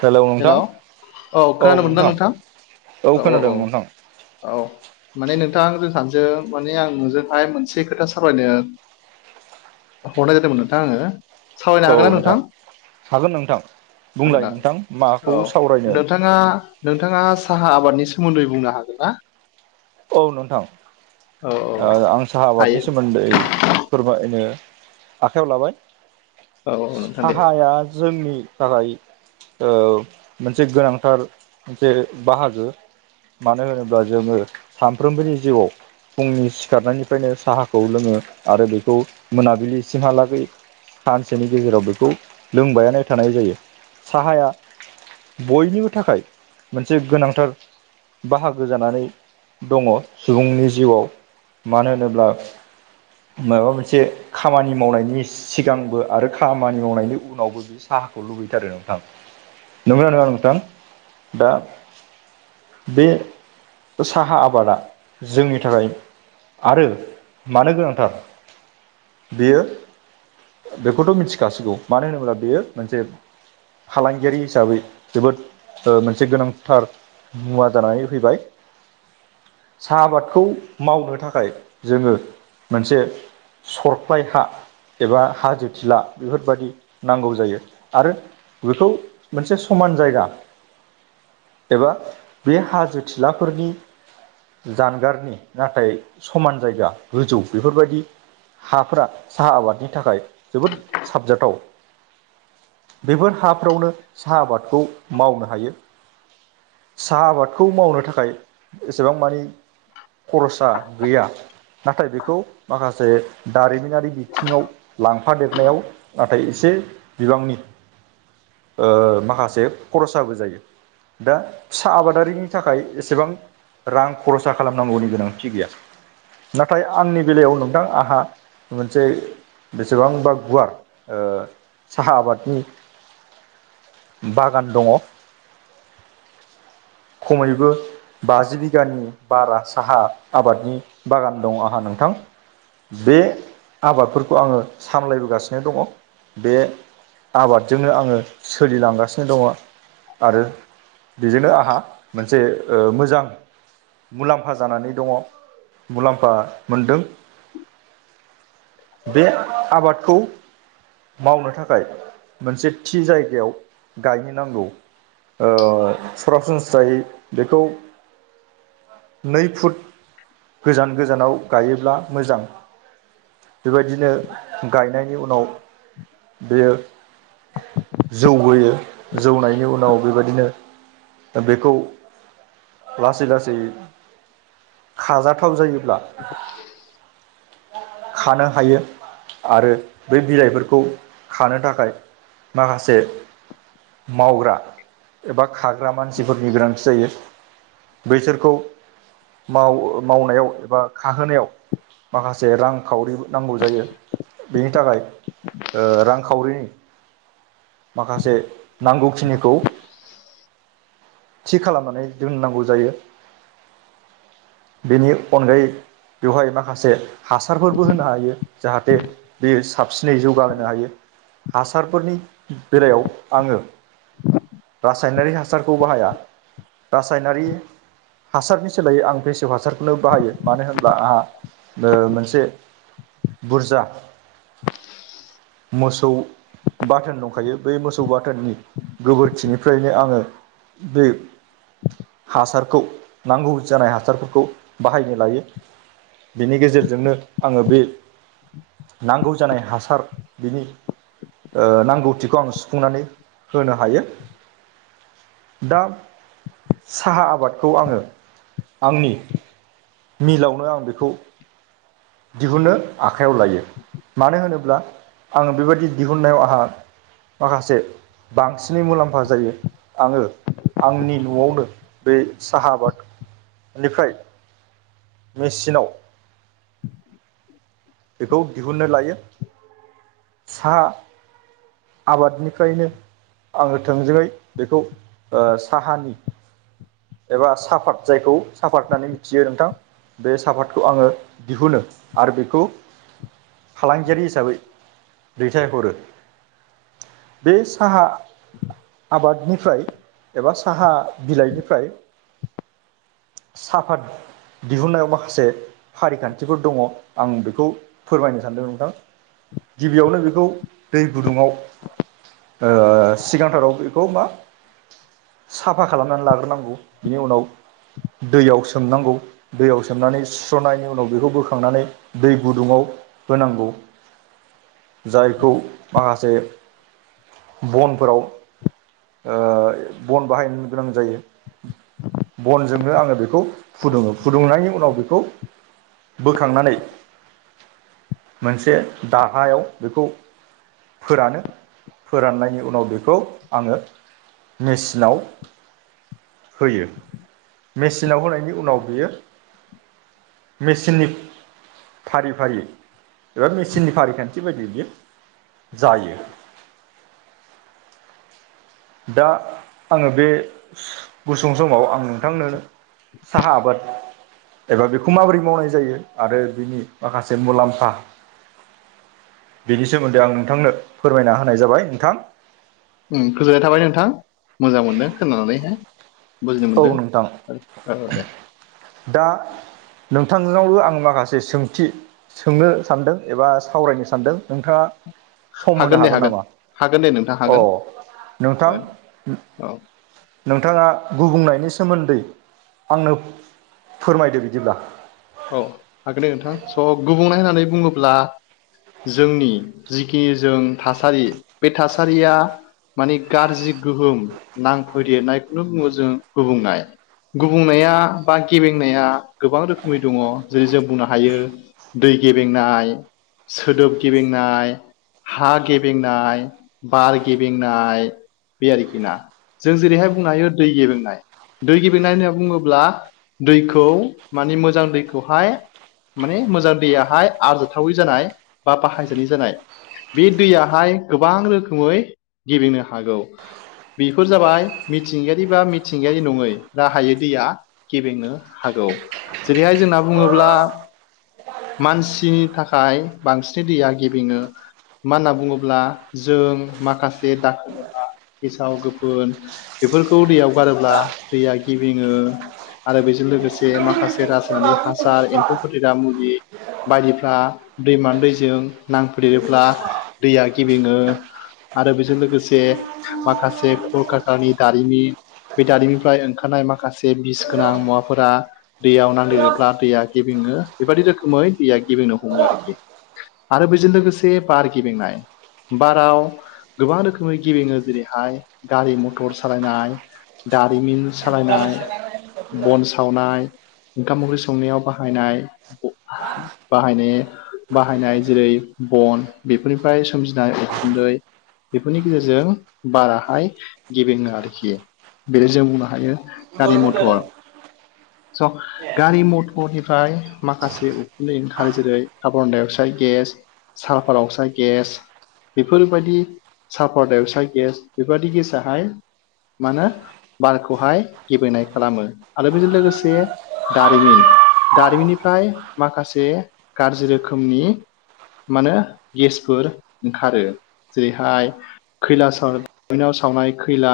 Hello नोंथां hello औ खोनादों मोनदां नोंथां औ खोनादों औ नोंथां औ औ माने नोंथां जों सानसै माने आं नोजोंहाय मोनसे खोथा सावरायनो हरनाय जादोंमोन नोंथां आङो सावरायनो हागोन ना नोंथां हागोन नोंथां बुंलाय हागोना नोंथां औ माखौ सावरायनो नोंथाङा नोंथाङा साहा आबादनि सोमोन्दै बुंनो हागोन ना औ नोंथां औ औ ओह आं साहा हायो आबादनि सोमोन्दै फोरमायनो आखाइयाव लाबाय औ औ नोंथां दे साहाया जोंनि थाखाय औ मोनसे गोनांथार मोनसे बाहागो मानो होनोब्ला जोङो सानफ्रोमबोनि जिउआव फुंनि सिखारनायनिफ्रायनो साहाखौ लोङो आरो बेखौ मोनाबिलिसिमहालागै सानसेनि गेजेराव बेखौ लोंबायानो थानाय जायो साहाया बयनिबो थाखाय मोनसे गोनांथार बाहागो जानानै दङ सुबुंनि जिउआव मानो होनोब्ला माबा मोनसे खामानि मावनायनि सिगांबो आरो खामानि मावनायनि उनावबो साहाखौ लुबैथारो नोंथां नंगौ ना नङा नोंथां दा बे साहा आब आबादा जोंनि थाखाय आरो मानो गोनांथार बेयो बेखौथ' मिथिखासिगौ मानो होनोब्ला बेयो मोनसे फालांगियारि हिसाबै जोबोद ओह मोनसे गोनांथार मुवा जानानै फैबाय साहा आबादखौ मावनो थाखाय जोङो मोनसे सरफ्लाय हा एबा हाजोथिला बेफोरबायादि नांगौ जायो आरो बेखौ मोनसे समान जायगा एबा बे हाजो थिलाफोरनि जानगारनि नाथाय समान जायगा गोजौ बेफोरबायदि हाफोरा साहा आबादनि थाखाय जोबोद साबजाथाव बेफोर हाफ्रावनो साहा आबादखौ मावनो हायो साहा आबादखौ मावनो थाखाय एसेबां मानि खरसा गैया नाथाय बेखौ माखासे दारिमिनारि बिथिङाव लांफादेरनायाव नाथाय एसे बिबांनि ओ माखासे खरसाबो जायो दा फिसा आबादारिनि थाखाय एसेबां रां खरसा खालामनांगौनि गोनांथि गैया नाथाय आंनि बेलायाव नोंथां आहा मोनसे बेसेबांबा गुवार ओ साहा आबादनि बागान दङ खमैबो बाजि बाजि बिगानि बारा साहा आबादनि बागान दं आंहा नोंथां बे आबादफोरखौ आङो सामलायबोगासिनो दङ बे आबादजोंनो आङो सोलिलांगासिनो दङ आरो बेजोंनो आंहा मोनसे ओ मोजां मुलाम्फा जानानै दङ मुलाम्फा मोनदों बे आबादखौ मावनो थाखाय मोनसे थि जायगायाव गायनो नांगौ ओ सरासनस्रायै बेखौ नै फुट गोजान गोजानाव गायोब्ला मोजां बेबायदिनो गायनायनि उनाव बेयो जौबोयो जौनायनि उनाव बेबायदिनो बेखौ लासै लासै खाजाथाव जायोब्ला [inaudible] खानो हायो आरो बै बिलाइफोरखौ खानो थाखाय माखासे मावग्रा एबा खाग्रा मानसिफोरनि गोनांथि जायो बैसोरखौ मावनायाव एबा खाहोनायाव माखासे रां खावरि नांगौ जायो बेनि थाखाय ओ रांखावरि माखासे नांगौखिनिखौ थि खालामनानै दोननांगौ जायो बेनि अनगायै बेवहाय माखासे हासारफोरबो होनो हायो जाहाथे बेयो साबसिनै जौगाहोनो हायो हासारफोरनि बेलायाव आङो रासायनारि हासारखौ बाहाया रासायनारि हासारनि सोलायै आं फेसेव हासारखौनो बाहायो मानो होनब्ला आंहा मोनसे बुरजा मोसौ बाथोन दंखायो बै मोसौ बाथोननि गोबोरखिनिफ्रायनो आङो बे हासारखौ नांगौ जानाय हासारफोरखौ बाहायनो लायो बेनि गेजेरजोंनो आङो बे नांगौ जानाय हासार बिनि नांगौथिखौ आं सुफुंनानै होनो हायो दा साहा आबादखौ आङो आंनि मिलावनो आं बेखौ दिहुनो आखाइयाव लायो मानो होनोब्ला आङो बेबायदि दिहुननायाव आंहा माखासे बांसिनै मुलाम्फा जायो आङो आंनि न'आवनो बे साहा आबादनिफ्राय मेचिनाव बेखौ दिहुननो लायो साहा आबादनिफ्रायनो आङो थोंजोङै बेखौ‌ साहानि एबा साफात जायखौ साफात होननानै मिथियो नोंथां बे साफातखौ आङो दिहुनो आर बेखौ फालांगियारि हिसाबै दैथायहरो बे साहा आबादनिफ्राय एबा साहा बिलाइनिफ्राय साफात दिहुनन्नायाव माखासे फारिखान्थिफोर दङ आं बेखौ फोरमायनो सानदों नोंथां। गिबियावनो बेखौ दै गुदुङाव ओ सिगांथाराव बेखौ मा साफा खालामनानै लाग्रोनांगौ। बिनि उनाव दैयाव सोमनांगौ। दैयाव सोमनानै सुस्र'नायनि उनाव बेखौ बोखांनानै दै गुदुङाव होनांगौ। जायखौ माखासे बनफोराव ओ बन बाहायनो गोनां जायो। बनजोंनो आङो बेखौ फुदुङो। फुदुंनायनि उनाव बेखौ बोखांनानै मोनसे दाहायाव बेखौ फोरानो फोराननायनि उनाव बेखौ आङो मेसिनाव होयो। मेसिनाव होनायनि उनाव बियो मेसिननि फारि फारि एबा मेचननि फारिखान्थि बायदि बियो जायो। दा आङो बे गुसुं समाव आं नोंथांनो साहा आबाद एबा बेखौ माबोरै मावनाय जायो आरो बिनि माखासे मुलाम्फा बेनि सोमोन्दै आं नोंथांनो फोरमायना होनाय जाबाय नोंथां। उम गोजोननाय थाबाय नोंथां मोजां मोनदों खोनानानैहाय। बुजिनो औ मोनदों नोंथां औ दे दा नोंथांनावबो आं माखासे सोंथि सोंनो सानदों एबा सावरायनो सानदों नोंथाङा सम होनो दे हागोन नामा? हागोन दे नोंथां अ हागोन नोंथां हागोन औ नोंथाङा गुबुंनायनि सोमोन्दै आंनो फोरमायदो बिदिब्ला। औ हागोन दे नोंथां। स' गुबुंनाय होननानै बुङोब्ला जोंनि जिखिनि जों थासारि बे थासारिया माने गाज्रि गोहोम नांफैदेरनायखौनो बुङो जोङो गुबुंनाय। गुबुंनाया बा गेबेंनाया गोबां रोखोम- नि दङ। जेरै जों बुंनो हायो दै गेबेंनाय सोदोब गेबेंनाय हा गेबेंनाय, बार गेबेंनाय बे आरोखि ना। जों जेरैहाय बुंनो हायो दै गेबेंनाय दै गेबेंनाय होनना बुङोब्ला दैखौ माने मोजां दैखौहाय माने मोजां दैयाहाय आरजाथावै जानाय बा बाहायजायै जानाय बे दैयाहाय गोबां रोखोमै गेबेंनो हागौ। बेफोर जाबाय मिथिंगायारि बा मिथिंगायारि नङै राहायै दैया गेबेंनो हागौ जेरैहाय जोंना बुङोब्ला मानसिनि थाखाय बांसिनै दैया गेबेङो मा होनना बुङोब्ला जों माखासे दाखा-दाखा गेसाव-गोफोन बेफोरखौ दैयाव गारोब्ला दैया गिबिङो आरो बेजों लोगोसे माखासे रासायनिक हासार एम्फौ फोथा मुलि बायदिफ्रा दैमा दैजों नांफोदेरोब्ला दैया गेबेङो आरो बेजों लोगोसे माखासे कलकारकानानि दारिमि बे दारिमनिफ्राय ओंखारनाय माखासे बिस गोनां मुवाफोरा दैयाव नांदेरोब्ला दैया गेबेङो बेबादि रोखोमै दैया गिबेंनो हमो आरोखि। आरो बेजों लोगोसे बार गेबेंनाय बाराव गोबां रोखोमै गेबेङो। जेरैहाय गारि-मथर सालायनाय दारिमिन सालायनाय बन सावनाय ओंखाम ओंख्रि संनायाव बाहायनाय बाहायनाय बाहायनाय जेरै बन बेफोरनिफ्राय सोमजिनाय उखुन्दै बेफोरनि गेजेरजों बाराहाय गेबेङो आरोखि बेदि जों बुंनो हायो गारि मथर स' गारि मथरनिफ्राय माखासे उखुनदै ओंखारो जेरै carbon dioxide gas sulphur oxide gas बेफोरबायदि सालफार डाइ आक्साइड गेस बेफोरबायदि गेसाहाय मा होनो बारखौहाय गिबेंनाय खालामो आरो बेजों लोगोसे दारिमिन दारिमिननिफ्राय माखासे गाज्रि रोखोमनि मानो गेसफोर ओंखारो जेरैहाय खैला सावनाव सावनाय खैला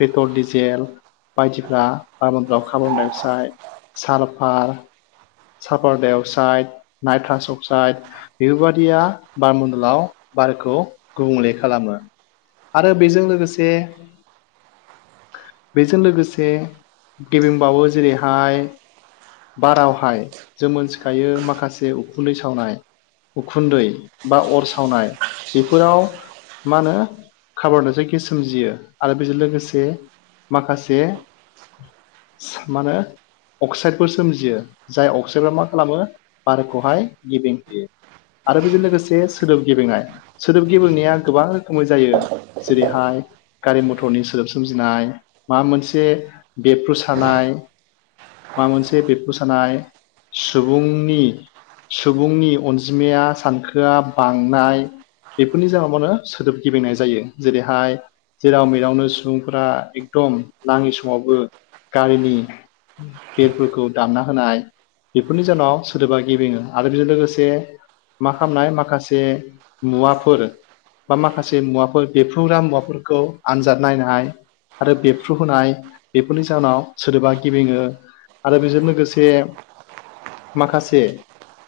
पेट्रल डिजेल बायदिफ्रा गाबोनफ्राव कारबनडाइ अकसाइड फ्राय sulphur sulphur dioxide nitrous oxide बेफोरबादिया बारमडलाव बारखौ गुबुंले खालामो आरो बेजों लोगोसे बेजों लोगोसे गेबेंबावो जेरैहाय बारावहाय जों मोनथिखायो माखासे उखुन्दै सावनाय उखुन्दै बा अर सावनाय बेफोराव मा होनो खारबनडाइ आक्साइड गेस सोमजियो आरो बेजों लोगोसे माखासे मा होनो अक्साइड फोर सोमजियो जाय अक्साइडफ्रा मा खालामो बारखौहाय गिबें होयो आरो बेजों लोगोसे सोदोब गेबेंनाय सोदोब गेबेंनाया गोबां‌ रो खनि जायो जेरैहाय गारि मथरनि सोदोब सोमजिनाय माबा मोनसे बेफ्रुसारनाय माबा मोनसे बेरफ्रुसानाय सुबुंनि सुबुंनि अनजिमाया सानखोआ बांनाय बेफोरनि जाहाव माहोनो सोदोब गिबेंनाय जायो जेरैहाय जेराव मेरावनो सुबुंफोरा एकदम नाङि समावबो गारिनि बेरफोरखौ दानना होनाय बेफोरनि जाहोनाव सोदोबा गेबेङो आरो बेजों लोगोसे मा खालामनाय माखासे मुवाफोर बा माखासे मुवाफोर बेफ्रुग्रा मुवाफोरखौ आनजाद नायनो आरो बेफ्रु होनाय बेफोरनि जाउनाव सोदोबा गेबेङो आरो बेजों लोगोसे माखासे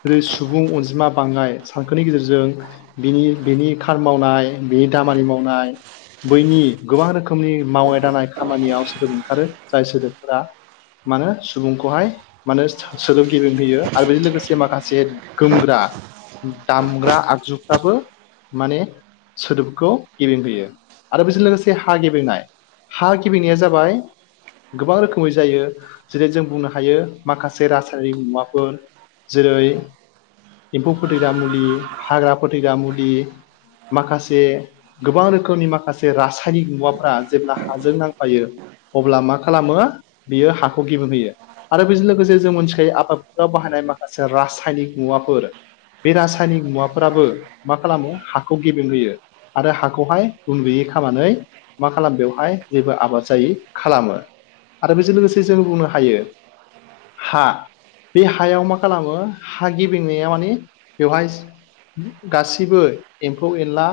जेरै सुबुं अनजिमा बांनाय सानखोनि गेजेरजों बिनि बेनि खाम मावनाय बिनि दामानि मावनाय बैनि गोबां रोखोमनि मावनाय दांनाय खामानियाव सोदोब ओंखारो जाय सोदोबफोरा मानो सुबुंखौहाय मानो सो-सोदोब गेबेंहोयो आरो बेजों लोगोसे माखासे गोमग्रा दामग्रा आगजुफ्राबो माने सोदोबखौ गेबेंहोयो आरो बेजों लोगोसे हा गेबेंनाय हा गिबिनाया जाबाय गोबां रोखोमै जायो जेरै जों बुंनो हायो माखासे रासायारि मुवाफोर जेरै एम्फौ फोथैग्रा मुलि हाग्रा फोथैग्रा मुलि माखासे गोबां रोखोमनि माखासे रासायनिक मुवाफोरा जेब्ला हाजों नांफायो अब्ला मा खालामो बियो हाख खौ गेबें होयो आरो बेजों लोगोसे जों मोनथिखायो आबादफोराव बाहायनाय माखासे रासायनिक मुवाफोर बे रासायनिक मुवाफोराबो मा खालामो हाखौ गेबेेंहोयो आरो हाखौहाय गन गैयै खामनानै मा खालामो बेवहाय जेबो आबाद जायै खालामो आरो बेजों लोगोसे जों बुंनो हायो हा बे हायाव मा खालामो हा गेबेंनाया माने बेवहाय गासिबो एम्फौ एनला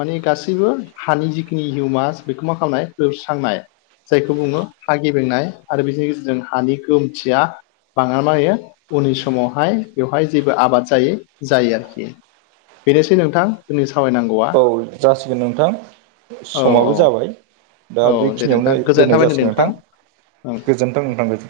माने गासैबो हानि जिखिनि हिउमास बेखौ मा खालामनाय [unintelligible] स्रांनाय जायखौ बुङो हा गेबेंनाय आरो बेनि गेजेरजों हानि गोहोमथिया बाङा मायो उननि समावहाय बेवहाय जेबो आबाद जायो जायो आरोखि। बेनोसै नोंथां जोंनि सावरायनां औ जासिगोन नोंथां। औ औ समाबो जाबाय दा औ दे नोंथां बेखिनियावनो गोजोननाय दोननाय थाबाय जासिगोन थां नोंथां ओं गोजोनथों नोंथां।